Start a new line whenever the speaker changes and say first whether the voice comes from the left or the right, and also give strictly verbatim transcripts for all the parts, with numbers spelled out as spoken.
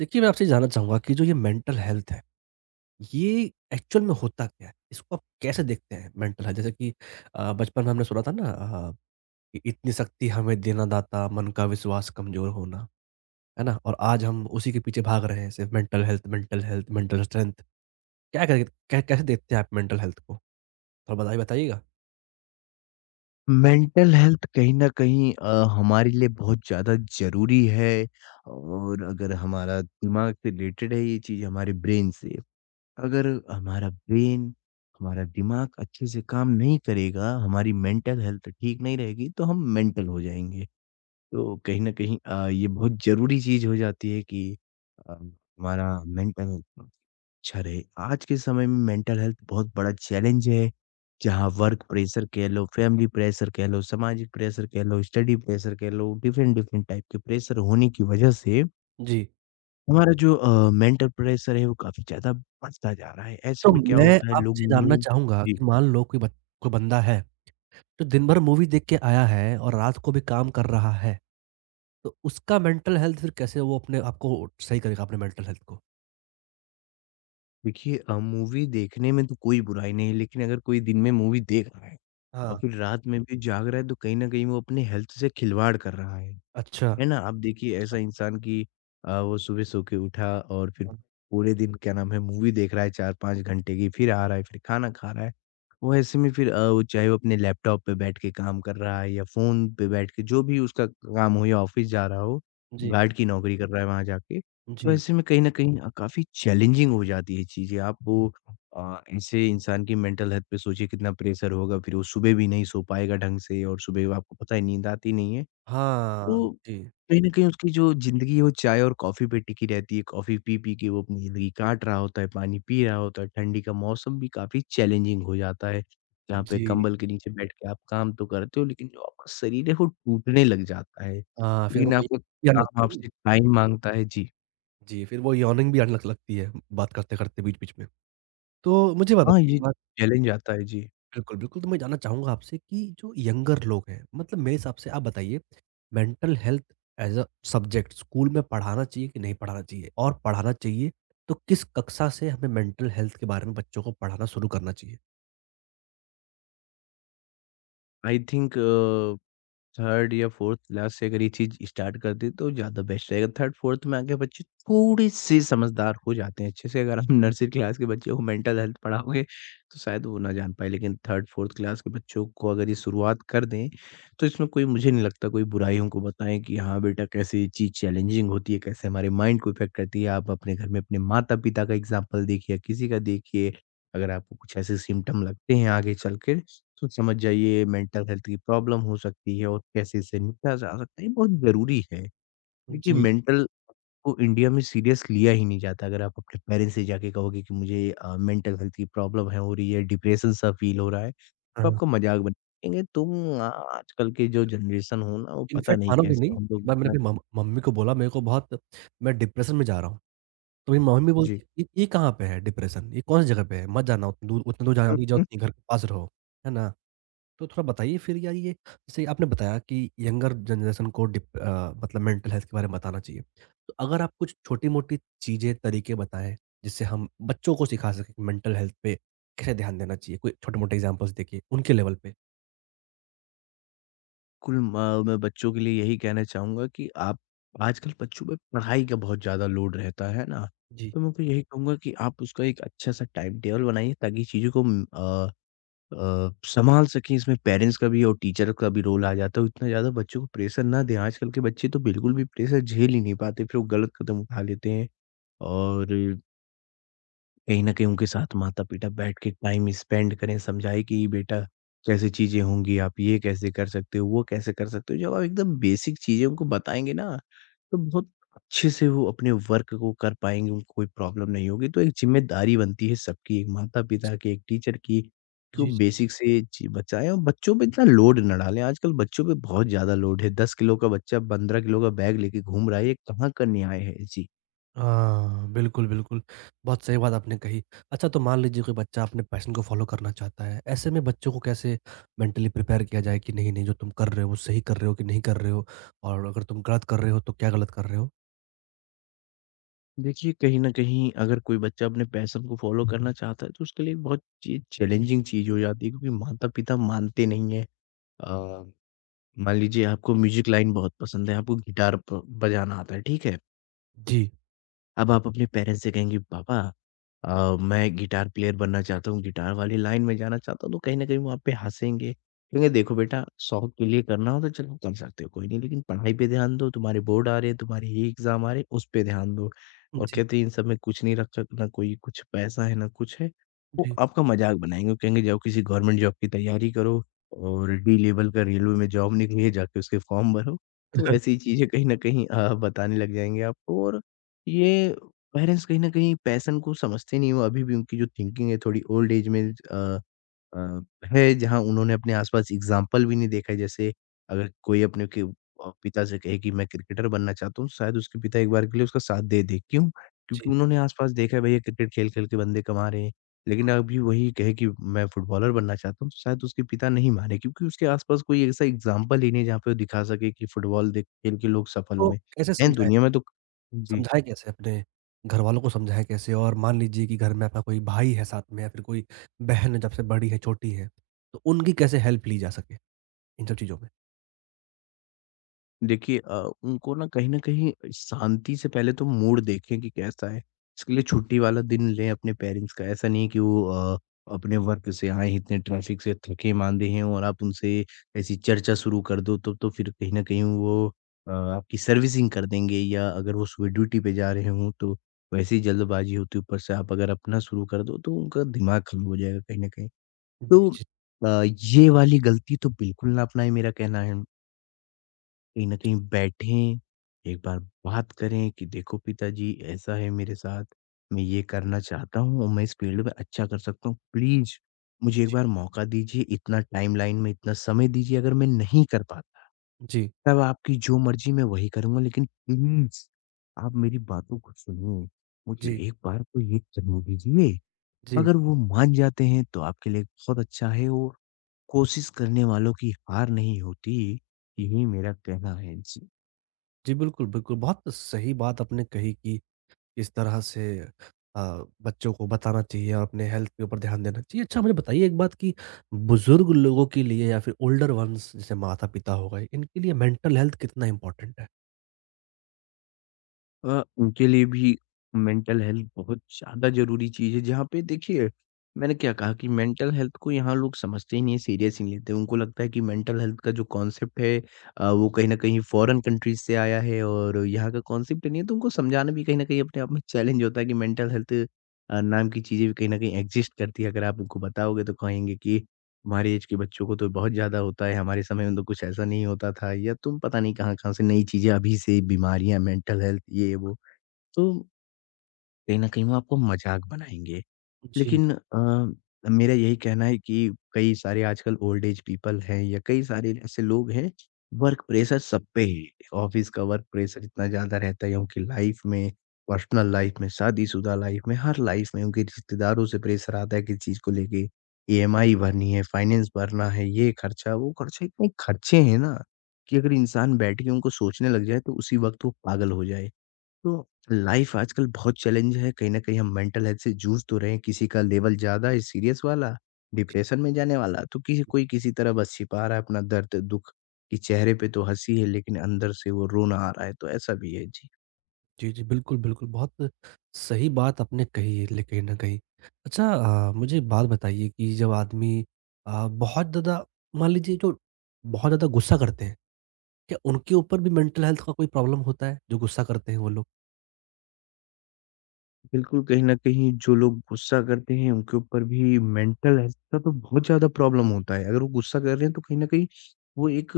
right: देखिए, मैं आपसे जानना चाहूँगा कि जो ये मेंटल हेल्थ है, ये एक्चुअल में होता क्या है? इसको आप कैसे देखते हैं मेंटल हेल्थ? जैसे कि अ, बचपन में हमने सुना था ना अ, कि इतनी शक्ति हमें देना दाता, मन का विश्वास कमज़ोर होना। है ना? और आज हम उसी के पीछे भाग रहे हैं सिर्फ़ mental health, mental health, mental strength. क्या करें कै कैसे देखते हैं आप मेंटल हेल्थ को? थोड़ा बताइए बताइएगा।
left: मेंटल हेल्थ कहीं न कहीं अ, हमारे लिए बहुत ज़्यादा ज़रूरी है और अगर हमारा दिमाग से रिलेटेड है ये चीज़ हमारे ब्रेन से। अगर हमारा ब्रेन, हमारा दिमाग अच्छे से काम नहीं करेगा, हमारी मेंटल हेल्थ ठीक नहीं रहेगी, तो हम मेंटल हो जाएँगे। तो कहीं न कहीं अ, ये बहुत ज़रूरी चीज़ हो जाती है कि अ, हमारा मेंटल हेल्थ अच्छा रहे। आज के समय में मेंटल हेल्थ बहुत बड़ा चैलेंज है, जहाँ वर्क प्रेशर कह लो, फैमिली प्रेशर कह लो, सामाजिक प्रेशर कह लो, स्टडी प्रेशर कह लो, डिफरेंट-डिफरेंट टाइप के प्रेशर होने की वजह से
right: जी।
left: हमारा जो अ, मेंटल प्रेशर है वो काफ़ी ज़्यादा बढ़ता जा रहा है। ऐसे
right: तो
left: में क्या
right: मैं
left: होता है लोग
right: आपसे
left: न्यू।
right: जानना चाहूँगा
left: जी।
right: कि मान लो कोई बच कोई बंदा है, जो दिन भर मूवी देख के आया है और रात को भी काम कर रहा है। तो उसका मेंटल हेल्थ फिर कैसे वो अपने आपको सही करेगा अपने मेंटल हेल्थ को?
left: देखिए, अ, मूवी देखने में तो कोई बुराई नहीं है, लेकिन अगर कोई दिन में मूवी देख रहा है और
right: हाँ।
left: फिर रात में भी जाग रहा है तो कहीं न कहीं वो अपने हेल्थ से खिलवाड़ कर रहा है।
right: अच्छा।
left: है ना? आप देखिए
right: अच्छा,
left: ऐसा इंसान कि अ, वो सुबह सो के उठा और फिर
right: हाँ।
left: पूरे दिन क्या नाम है मूवी देख रहा है चार पाँच घंटे की, फिर आ रहा है, फिर खाना खा रहा है। वो ऐसे में फिर अ, वो चाहे वो अपने लैपटॉप पे बैठ के काम कर रहा है या फ़ोन पे बैठ के जो भी उसका काम हो या ऑफ़िस जा रहा हो,
right: जी,
left: गार्ड की नौकरी कर रहा है वहाँ जाके। तो
right: जी।
left: ऐसे में कहीं न कहीं अ, काफ़ी चैलेंजिंग हो जाती है चीज़ें। आप वो अ, ऐसे इंसान की मेंटल हेल्थ पे सोचिए कितना प्रेशर होगा, फिर वो सुबह भी नहीं सो पाएगा ढंग से और सुबह आपको पता है नींद आती नहीं है।
right: हाँ,
left: वो
right: जी।
left: कहीं न कहीं उसकी जो ज़िंदगी है वो चाय और कॉफ़ी पे टिकी रहती है। कॉफ़ी पी-पी के वो अपनी ज़िंदगी काट रहा होता है, पानी पी रहा होता है, ठंडी का मौसम भी काफ़ी चैलेंजिंग हो जाता है। जहाँ पे
right: जी।
left: कंबल के नीचे बैठ के आप काम तो करते हो लेकिन जो आपका शरीर है वो टूटने लग जाता है।
right: हाँ, फिर वो
left: लेकिन
right: भी
left: आपका
right: आने
left: काम
right: लगती है ना।
left: आपसे टाइम माँगता है। जी।
right: जी, फिर वो यॉर्निंग भी आने लग लगती है बात करते-करते बीच-बीच में। तो मुझे
left: हाँ,
right: बताइए
left: ये
right: एक बात।
left: चैलेंज आता है। जी।
right: बिल्कुल, बिल्कुल, तो मैं जानना चाहूँगा आपसे कि जो यंगर लोग हैं मतलब मेरे हिसाब से आप बताइए mental health as a subject school में पढ़ाना चाहिए कि नहीं पढ़ाना चाहिए? और पढ़ाना चाहिए तो किस कक्षा से हमें मेंटल हेल्थ के बारे में बच्चों को पढ़ाना शुरू करना चाहिए?
left: आई थिंक अ थर्ड या फ़ोर्थ क्लास से अगर ये चीज़ स्टार्ट कर दें तो ज़्यादा बेस्ट रहेगा। थर्ड-फ़ोर्थ में आके बच्चे थोड़े-से समझदार हो जाते हैं अच्छे से, अगर आप नर्सरी क्लास के बच्चों को मेंटल हेल्थ पढ़ाओगे तो शायद वो ना जान पाएँ। लेकिन थर्ड-फ़ोर्थ क्लास के बच्चों को अगर ये शुरुआत कर दें, तो इसमें कोई मुझे नहीं लगता कोई बुराई उनको बताएँ कि हाँ बेटा कैसे ये चीज़ चैलेंजिंग होती है, कैसे हमारे माइंड को इफ़ेक्ट करती है। आप अपने घर में अपने माता-पिता का एग्ज़ाम्पल देखिए या किसी का देखिए, अगर आपको कुछ ऐसे सिम्पटम लगते हैं आगे चल के सोच समझ जाइए मेंटल हेल्थ की प्रॉब्लम हो सकती है और कैसे इससे निपटा जा सकता है ये बहुत ज़रूरी है। देखिए
right: जी,
left: मेंटल को इंडिया में सीरियस लिया ही नहीं जाता अगर आप अपने पेरेंट्स से जाके कहोगे कि मुझे अ, मेंटल हेल्थ की प्रॉब्लम है हो रही है, डिप्रेशन सा फील हो रहा है, तो
right: हाँ।
left: आपका मज़ाक बनाएँगे। तुम आ आजकल के जो जनरेशन हो ना वो पता
right: इनफैक्ट
left: नहीं
right: मानोगे नहीं,
left: कैसे हम लोग
right: एक बार मैंने
left: इतना।
right: अपनी मम मम्मी को बोला मेरे को बहुत मैं डिप्रेशन में जा रहा हूँ। तो मेरी मम्मी
left: जी।
right: बोलती है, "ये ये कहाँ पे है डिप्रेशन? ये कौन-सी जगह पे है? मत जाना उतनी दूर, उतनी दूर जाने की ज़रूरत नहीं, जाओ अपने घर के पास रहो।" है ना? तो थोड़ा बताइए फिर यार, ये जैसे आपने बताया कि यंगर जनरेशन को डिप अ, मतलब मेंटल हेल्थ के बारे में बताना चाहिए। तो अगर आप कुछ छोटी-मोटी चीज़ें, तरीके बताएँ, जिससे हम बच्चों को सिखा सकें कि मेंटल हेल्थ पे कैसे ध्यान देना चाहिए? कोई छोटे-मोटे एग्ज़ाम्पल्स देके उनके लेवल पे?
left: कुल म मैं बच्चों के लिए यही कहना चाहूँगा कि आप आजकल बच्चों पे पढ़ाई का बहुत ज़्यादा लोड रहता है ना,
right: जी।
left: तो मैं उनको यही कहूँगा कि आप उसका एक अच्छा-सा टाइम टेबल बनाइए ताकि चीज़ों को उम, अ अ, सँभाल सकें। इसमें पेरेंट्स का भी और टीचर का भी रोल आ जाता है। इतना ज़्यादा बच्चों को प्रेशर ना दें। आजकल के बच्चे तो बिल्कुल भी प्रेशर झेल ही नहीं पाते, फिर वो गलत कदम उठा लेते हैं और कहीं न कहीं उनके साथ माता-पिता बैठ के टाइम स्पेंड करें, समझाएँ कि बेटा कैसी चीज़ें होंगी, आप ये कैसे कर सकते हो, वो कैसे कर सकते हो। जब आप एकदम बेसिक चीज़ें उनको बताएँगे ना, तो बहुत अच्छे से वो अपने वर्क को कर पाएँगे, उनको कोई प्रॉब्लम नहीं होगी। तो एक ज़िम्मेदारी बनती है सबकी, एक माता-पिता की, एक टीचर की, कि वो
right: जी, जी।
left: बेसिक से ची बचाएँ और बच्चों पे इतना लोड ना डालें। आजकल बच्चों पे बहुत ज़्यादा लोड है, दस किलो का बच्चा पंद्रह किलो का बैग लेके घूम रहा है, ये कहाँ का न्याय है? जी।
right: हाँ, बिल्कुल, बिल्कुल। बहुत सही बात आपने कही। अच्छा, तो मान लीजिए कोई बच्चा अपने पैशन को फ़ॉलो करना चाहता है, ऐसे में बच्चों को कैसे मेंटली प्रिपेयर किया जाए कि नहीं, नहीं जो तुम कर रहे हो वो सही कर रहे हो कि नहीं कर रहे हो? और अगर तुम गलत कर रहे हो तो क्या गलत कर रहे हो?
left: देखिए, कहीं न कहीं अगर कोई बच्चा अपने पैशन को फ़ॉलो करना चाहता है, तो उसके लिए बहुत चीज़ चैलेंजिंग चीज़ हो जाती है क्योंकि माता-पिता मानते नहीं हैं। अ, मान लीजिए आपको म्यूज़िक लाइन बहुत पसंद है, आपको गिटार प बजाना आता है, ठीक है?
right: जी।
left: अब आप अपने पेरेंट्स से कहेंगे पापा अ, मैं गिटार प्लेयर बनना चाहता हूँ, गिटार वाली लाइन में जाना चाहता हूँ, तो कहीं न कहीं वो आप पे हँसेंगे। कहेंगे देखो बेटा शौक के लिए करना हो तो चलो कर सकते हो कोई नहीं, लेकिन पढ़ाई पे ध्यान दो, तुम्हारे बोर्ड आ रहे हैं, तुम्हारे ये एग्ज़ाम आ रहे हैं, उस पे ध्यान दो। और
right: जी,
left: कहते हैं इन सब में कुछ नहीं रखा ना कोई कुछ पैसा है, ना कुछ है। वो
right: जी,
left: आपका मज़ाक बनाएँगे, वो कहेंगे जाओ किसी गवर्नमेंट जॉब की तैयारी करो और डी लेवल का रेलवे में जॉब निकली है, जाके उसके फॉर्म भरो। तो ऐसी चीज़ें कहीं न कहीं अ, बताने लग जाएँगे आपको और ये पेरेंट्स कहीं न कहीं पैशन को समझते नहीं हो, अभी भी उनकी जो थिंकिंग है थोड़ी ओल्ड एज में अ अ, है जहाँ उन्होंने अपने आस-पास एग्ज़ाम्पल भी नहीं देखा है। जैसे अगर कोई अपने के अ, पिता से कहे कि मैं क्रिकेटर बनना चाहता हूँ, तो शायद उसके पिता एक बार के लिए उसका साथ दे दें। क्यों? क्योंकि
right: जी।
left: उन्होंने आस-पास देखा है भैया क्रिकेट खेल-खेल के बंदे कमा रहे हैं। लेकिन अभी वही कहे कि मैं फुटबॉलर बनना चाहता हूँ, तो शायद उसके पिता नहीं माने क्योंकि उसके आस-पास कोई ऐसा एग्ज़ाम्पल ही नहीं है जहाँ पे वो दिखा सके कि फुटबॉल देख खेल के लोग सफल
right: तो
left: हुए
right: कैसे
left: हैं
right: समझाएँ?
left: दुनिया में तो। जी।
right: समझाएँ कैसे, अपने घरवालों को समझाएँ कैसे? और मान लीजिए कि घर में आपका कोई भाई है साथ में या फिर कोई बहन है, जब से बड़ी है, छोटी है, तो उनकी कैसे हेल्प ली जा सके इन सब चीज़ों में?
left: देखिए अ, उनको ना कहीं न कहीं शांति से पहले तो मूड देखें कि कैसा है। इसके लिए छुट्टी वाला दिन लें अपने पेरेंट्स का। ऐसा नहीं है कि वो अ, अपने वर्क से आए हैं, इतने ट्रैफ़िक से थके-माँदे हैं और आप उनसे ऐसी चर्चा शुरू कर दो तो तो फिर कहीं न कहीं वो अ, आपकी सर्विसिंग कर देंगे या अगर वो सुबह ड्यूटी पे जा रहे हों तो वैसे ही जल्दबाज़ी होती है। ऊपर से आप अगर अपना शुरू कर दो तो उनका दिमाग ख़राब हो जाएगा कहीं न कहीं।
right: जी,
left: तो
right: जी,
left: अ, ये वाली गलती तो बिल्कुल ना अपनाएँ मेरा कहना है। कहीं न
right: जी,
left: कहीं बैठें, एक बार बात करें कि देखो पिताजी ऐसा है मेरे साथ, मैं ये करना चाहता हूँ और मैं इस फील्ड में अच्छा कर सकता हूँ। प्लीज़ मुझे एक
right: जी।
left: बार मौका दीजिए, इतना टाइमलाइन में इतना समय दीजिए अगर मैं नहीं कर पाता,
right: जी,
left: तब आपकी जो मर्ज़ी मैं वही करूँगा लेकिन प्लीज़ आप मेरी बातों को सुनिए, मुझे
right: जी,
left: एक बार तो ये करने दीजिए।
right: जी।
left: अगर वो मान जाते हैं तो आपके लिए बहुत अच्छा है और कोशिश करने वालों की हार नहीं होती, यही मेरा कहना है। जी।
right: जी, बिल्कुल, बिल्कुल। बहुत सही बात आपने कही कि किस तरह से अ, बच्चों को बताना चाहिए और अपने हेल्थ के ऊपर ध्यान देना चाहिए। अच्छा, मुझे बताइए एक बात कि बुज़ुर्ग लोगों के लिए या फिर ओल्डर वन्स जैसे माता-पिता हो गए, इनके लिए मेंटल हेल्थ कितना इम्पोर्टेंट है?
left: अ, उनके लिए भी मेंटल हेल्थ बहुत ज़्यादा ज़रूरी चीज़ है, जहाँ पे देखिए, मैंने क्या कहा कि मेंटल हेल्थ को यहाँ लोग समझते ही नहीं हैं, सीरियस ही नहीं लेते। उनको लगता है कि मेंटल हेल्थ का जो कॉन्सेप्ट है अ, वो कहीं न कहीं फ़ॉरेन कंट्रीज़ से आया है और यहाँ का कॉन्सेप्ट ही नहीं है, तो उनको समझाना भी कहीं न कहीं अपने आप में चैलेंज होता है कि मेंटल हेल्थ अ, नाम की चीज़ें भी कहीं न कहीं एक्ज़िस्ट करती है। अगर आप उनको बताओगे तो कहेंगे कि हमारे ऐज के बच्चों को तो बहुत ज़्यादा होता है, हमारे समय में तो कुछ ऐसा नहीं होता था या तुम पता नहीं कहाँ-कहाँ से नई चीज़ें अभी से बीमारियाँ, मेंटल हेल्थ ये वो। तो कहीं न कहीं वो आपको मज़ाक बनाएँगे।
right: जी,
left: लेकिन अ, मेरा यही कहना है कि कई सारे आजकल ओल्ड एज पीपल हैं या कई सारे ऐसे लोग हैं, वर्क प्रेशर सब पे ही, ऑफ़िस का वर्क प्रेशर इतना ज़्यादा रहता है या उनकी लाइफ़ में, पर्सनल लाइफ़ में, शादीशुदा लाइफ़ में, हर लाइफ़ में उनके रिश्तेदारों से प्रेशर आता है किसी चीज़ को लेके। ईएमआई भरनी है, फाइनेंस भरना है, ये खर्चा, वो खर्चा, इतने खर्चे हैं ना, कि अगर इंसान बैठ के उनको सोचने लग जाए तो उसी वक़्त वो पागल हो जाए। तो लाइफ आजकल बहुत चैलेंज है। कहीं न कहीं हम मेंटल हेल्थ से जूझ तो रहे हैं, किसी का लेवल ज़्यादा है सीरियस वाला,
right: जी।
left: डिप्रेशन में जाने वाला, तो किसी कोई किसी तरह बस छिपा रहा है अपना दर्द, दुःख, कि चेहरे पे तो हँसी है लेकिन अंदर से वो रोना आ रहा है, तो ऐसा भी है। जी।
right: जी, जी, बिल्कुल, बिल्कुल। बहुत सही बात आपने कही है ले कहीं न कहीं। अच्छा, अ, मुझे एक बात बताइए कि जब आदमी अ, बहुत ज़्यादा मान लीजिए जो बहुत ज़्यादा गुस्सा करते हैं, क्या उनके ऊपर भी मेंटल हेल्थ का कोई प्रॉब्लम होता है, जो गुस्सा करते हैं वो लोग?
left: बिल्कुल, कहीं न कहीं जो लोग गुस्सा करते हैं उनके ऊपर भी मेंटल हेल्थ का तो बहुत ज़्यादा प्रॉब्लम होता है। अगर वो गुस्सा कर रहे हैं तो कहीं न कहीं वो एक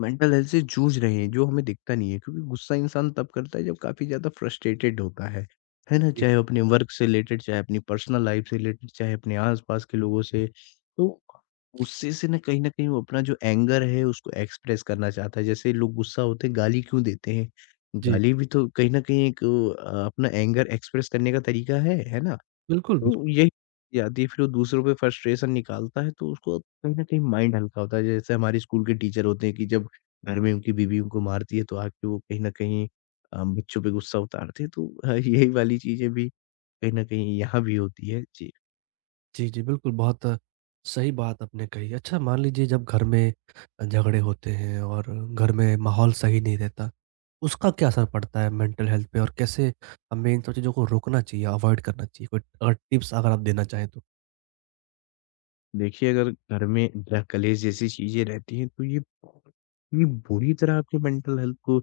left: मेंटल हेल्थ से जूझ रहे हैं जो हमें दिखता नहीं है। क्योंकि गुस्सा इंसान तब करता है जब काफ़ी ज़्यादा फ्रस्ट्रेटेड होता है। है ना?
right: जी,
left: चाहे वो अपने वर्क से रिलेटेड, चाहे अपनी पर्सनल लाइफ़ से रिलेटेड, चाहे अपने आस-पास के लोगों से। तो गुस्से से ना कहीं न कहीं वो अपना जो एंगर है उसको एक्सप्रेस करना चाहता है। जैसे लोग गुस्सा होते हैं गाली क्यों देते हैं?
right: जी।
left: गाली भी तो कहीं न कहीं एक अ, अपना एंगर एक्सप्रेस करने का तरीका है, है ना?
right: बिल्कुल, बिल्कुल।
left: तो यही चीज़ आती है फिर वो दूसरों पे फ्रस्ट्रेशन निकालता है तो उसको कहीं न कहीं माइंड हल्का होता है। जैसे हमारे स्कूल के टीचर होते हैं कि जब घर में उनकी बीवी उनको मारती है तो आके वो कहीं न कहीं अ, बच्चों पे गुस्सा उतारते हैं। तो अ, यही वाली चीज़ें भी कहीं न कहीं यहाँ भी होती है। जी।
right: जी, जी, बिल्कुल, बहुत सही बात आपने कही। अच्छा, मान लीजिए जब घर में अ, झगड़े होते हैं और घर में माहौल सही नहीं रहता, उसका क्या असर पड़ता है मेंटल हेल्थ पे और कैसे हमें इन सब चीज़ों को रोकना चाहिए, अवॉइड करना चाहिए? कोई अ, टिप्स अगर आप देना चाहें तो?
left: देखिए, अगर घर में ड्रग कलेश जैसी चीज़ें रहती हैं, तो ये बहुत ही बुरी तरह आपके मेंटल हेल्थ को अ,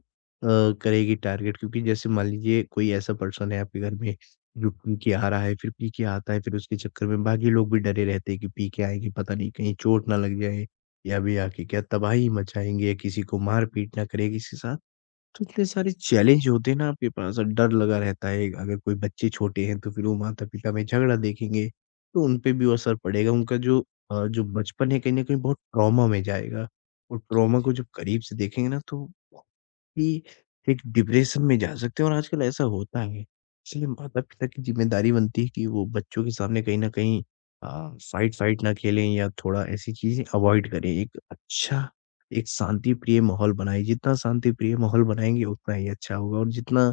left: करेगी टारगेट क्योंकि जैसे मान लीजिए कोई ऐसा पर्सन है आपके घर में जो पी के आ रहा है, फिर पी के आता है, फिर उसके चक्कर में बाकी लोग भी डरे रहते हैं कि पी के आएँगे, पता नहीं कहीं चोट ना लग जाए या भी आके क्या तबाही मचाएँगे या किसी को मार-पीट ना करें किसी के साथ। तो इतने सारे चैलेंज होते हैं ना आपके पास और डर लगा रहता है। अगर कोई बच्चे छोटे हैं तो फिर वो माता-पिता में झगड़ा देखेंगे, तो उन पे भी वो असर पड़ेगा। उनका जो अ, जो बचपन है कहीं न कहीं बहुत ट्रॉमा में जाएगा और ट्रॉमा को जब करीब से देखेंगे ना तो कि एक डिप्रेशन में जा सकते हैं और आजकल ऐसा होता है। इसलिए माता-पिता की ज़िम्मेदारी बनती है कि वो बच्चों के सामने कहीं न कहीं अ, फाइट-फाइट ना खेलें या थोड़ा ऐसी चीज़ें अवॉइड करें। एक अच्छा, एक शांति-प्रिय माहौल बनाएँ। जितना शांति-प्रिय माहौल बनाएँगे उतना ही अच्छा होगा और जितना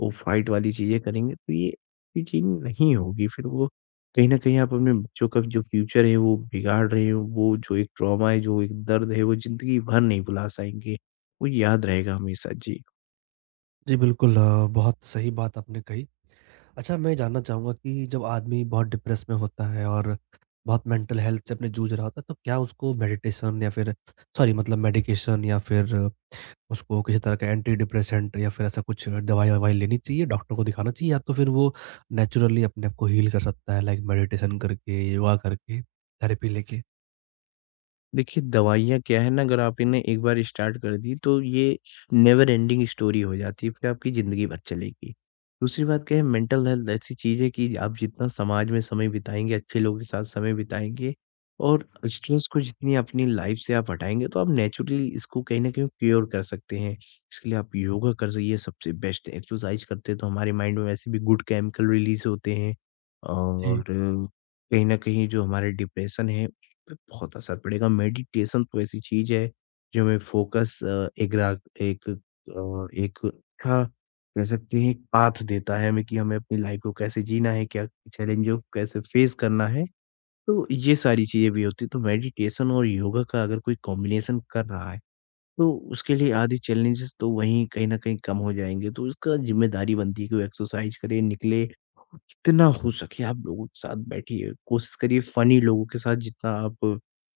left: वो फाइट वाली चीज़ें करेंगे तो ये ये चीज़ नहीं होगी। फिर वो कहीं न कहीं आप अपने बच्चों का जो फ्यूचर है वो बिगाड़ रहे हो। वो जो एक ट्रॉमा है, जो एक दर्द है वो ज़िंदगी भर नहीं भुला पाएँगे। वो याद रहेगा हमेशा। जी।
right: जी, बिल्कुल, अ, बहुत सही बात आपने कही। अच्छा, मैं जानना चाहूँगा कि जब आदमी बहुत डिप्रेस में होता है और बहुत मेंटल हेल्थ से अपने जूझ रहा होता है तो क्या उसको मेडिटेशन या फिर सॉरी, मतलब मेडिकेशन या फिर उसको किसी तरह का एंटी डिप्रेसेंट या फिर ऐसा कुछ दवाई ववाई लेनी चाहिए, डॉक्टर को दिखाना चाहिए या तो फिर वो नेचुरली अपने आप को हील कर सकता है लाइक मेडिटेशन करके, योगा करके, थेरेपी लेके।
left: देखिए, दवाइयाँ क्या है ना, अगर आप इन्हें एक बार स्टार्ट कर दी, तो ये नेवर एंडिंग स्टोरी हो जाती है, फिर आपकी ज़िंदगी भर चलेगी। दूसरी बात क्या है, मेंटल हेल्थ ऐसी चीज़ है कि आप जितना समाज में समय बिताएँगे, अच्छे लोगों के साथ समय बिताएँगे और स्ट्रेस को जितनी अपनी लाइफ़ से आप हटाएँगे, तो आप नेचुरली इसको कहीं न कहीं क्योर कर सकते हैं। इसके लिए आप योगा कर स ये सबसे बेस्ट है। एक्सरसाइज करते हैं, तो हमारे माइंड में वैसे भी गुड केमिकल रिलीज़ होते हैं और
right: जी,
left: कहीं न कहीं जो हमारे डिप्रेशन है, पे बहुत असर पड़ेगा। मेडिटेशन तो ऐसी चीज़ है, जो हमें फोकस अ, एग्रा एक अ, एक अच्छा कह सकते हैं पाथ देता है हमें कि हमें अपनी लाइफ़ को कैसे जीना है, क्या चैलेंजों को कैसे फेस करना है। तो ये सारी चीज़ें भी होती हैं, तो मेडिटेशन और योगा का अगर कोई कॉम्बिनेशन कर रहा है तो उसके लिए आधी चैलेंजेस तो वहीं कहीं न कहीं कम हो जाएँगे, तो उसका ज़िम्मेदारी बनती है कि वो एक्सरसाइज़ करे, निकले, जितना हो सके आप लोगों के साथ बैठिए, कोशिश करिए फ़नी लोगों के साथ जितना आप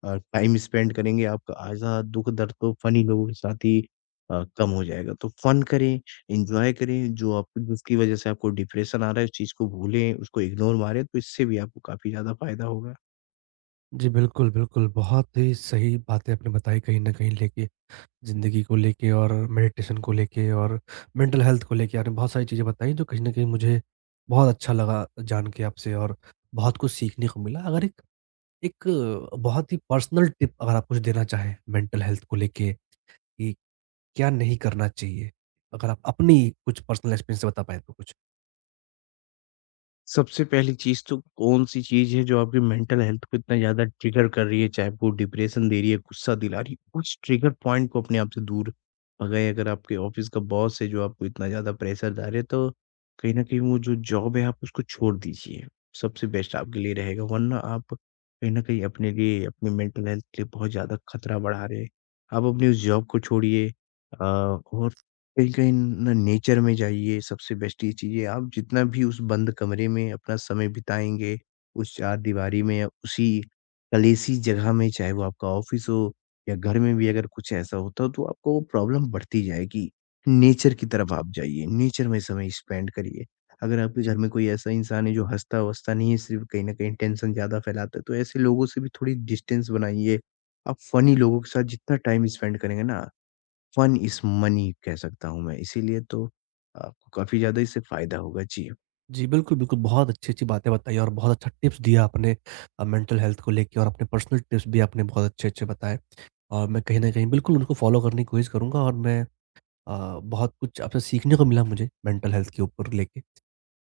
left: अ, टाइम स्पेंड करेंगे, आपका आधा दुःख दर्द तो फ़नी लोगों के साथ ही अ, कम हो जाएगा। तो फ़न करें, एन्जॉय करें, जो आप जिसकी वज़ह से आपको डिप्रेशन आ रहा है, उस चीज़ को भूलें, उसको इग्नोर मारें, तो इससे भी आपको काफ़ी ज़्यादा फ़ायदा होगा।
right: जी, बिल्कुल, बिल्कुल, बहुत ही सही बातें आपने बताई कहीं ना कहीं, लेके ज़िंदगी को लेके और मेडिटेशन को लेके और मेंटल हेल्थ को लेके आपने बहुत सारी चीज़ें बताई जो कहीं न कहीं मुझे बहुत अच्छा लगा जान के आपसे और बहुत कुछ सीखने को मिला। अगर एक एक बहुत ही पर्सनल टिप अगर आप कुछ देना चाहें मेंटल हेल्थ को लेके कि क्या नहीं करना चाहिए? अगर आप अपनी कुछ पर्सनल एक्सपीरियंस से बता पाएँ तो कुछ।
left: सबसे पहली चीज़ तो कौन-सी चीज़ है जो आपकी मेंटल हेल्थ को इतना ज़्यादा ट्रिगर कर रही है, चाहे वो डिप्रेशन दे रही है, गुस्सा दिला रही है, उस ट्रिगर पॉइंट को अपने आप से दूर भगाएँ। अगर आपके ऑफ़िस का बॉस है जो आपको इतना ज़्यादा प्रेशर डाल रहे है, तो कहीं न कहीं वो जो जॉब है, आप उसको छोड़ दीजिए। सबसे बेस्ट आपके लिए रहेगा, वरना आप कहीं न कहीं अपने लिए, अपनी मेंटल हेल्थ के लिए बहुत ज़्यादा खतरा बढ़ा रहे हैं। आप अपनी उस जॉब को छोड़िए अ, और कहीं कहीं ना नेचर में जाइए, सबसे बेस्ट ये चीज़ है। आप जितना भी उस बंद कमरे में अपना समय बिताएँगे, उस चारदीवारी में या उसी कलेसी जगह में, चाहे वो आपका ऑफ़िस हो या घर में भी अगर कुछ ऐसा होता हो, तो आपको वो प्रॉब्लम बढ़ती जाएगी। नेचर की तरफ आप जाइए, नेचर में समय स्पेंड करिए। अगर आपके घर में कोई ऐसा इंसान है जो हँसता-वसता नहीं है, सिर्फ़ कहीं न कहीं टेंशन ज़्यादा फैलाता है, तो ऐसे लोगों से भी थोड़ी डिस्टेंस बनाइए। आप फ़नी लोगों के साथ जितना टाइम स्पेंड करेंगे ना फन इज़ मनी कह सकता हूँ मैं, इसीलिए तो आपको काफ़ी ज़्यादा इससे फ़ायदा होगा। जी।
right: जी, बिल्कुल, बिल्कुल, बहुत अच्छी-अच्छी बातें बताई और बहुत अच्छा टिप्स दिया आपने अ, मेंटल हेल्थ को लेके और अपने पर्सनल टिप्स भी आपने बहुत अच्छे-अच्छे बताए और मैं कहीं न कहीं बिल्कुल उनको फ़ॉलो करने की कोशिश करूँगा और मैं अ, बहुत कुछ आपसे सीखने को मिला मुझे मेंटल हेल्थ के ऊपर लेके।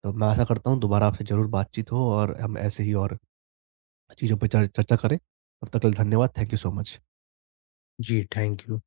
right: तो मैं आशा करता हूँ दोबारा आपसे ज़रूर बातचीत हो और हम ऐसे ही और चीज़ों पे चर चर्चा करें। तब तक के लिए धन्यवाद। Thank you so much.
left: जी, थैंक यू।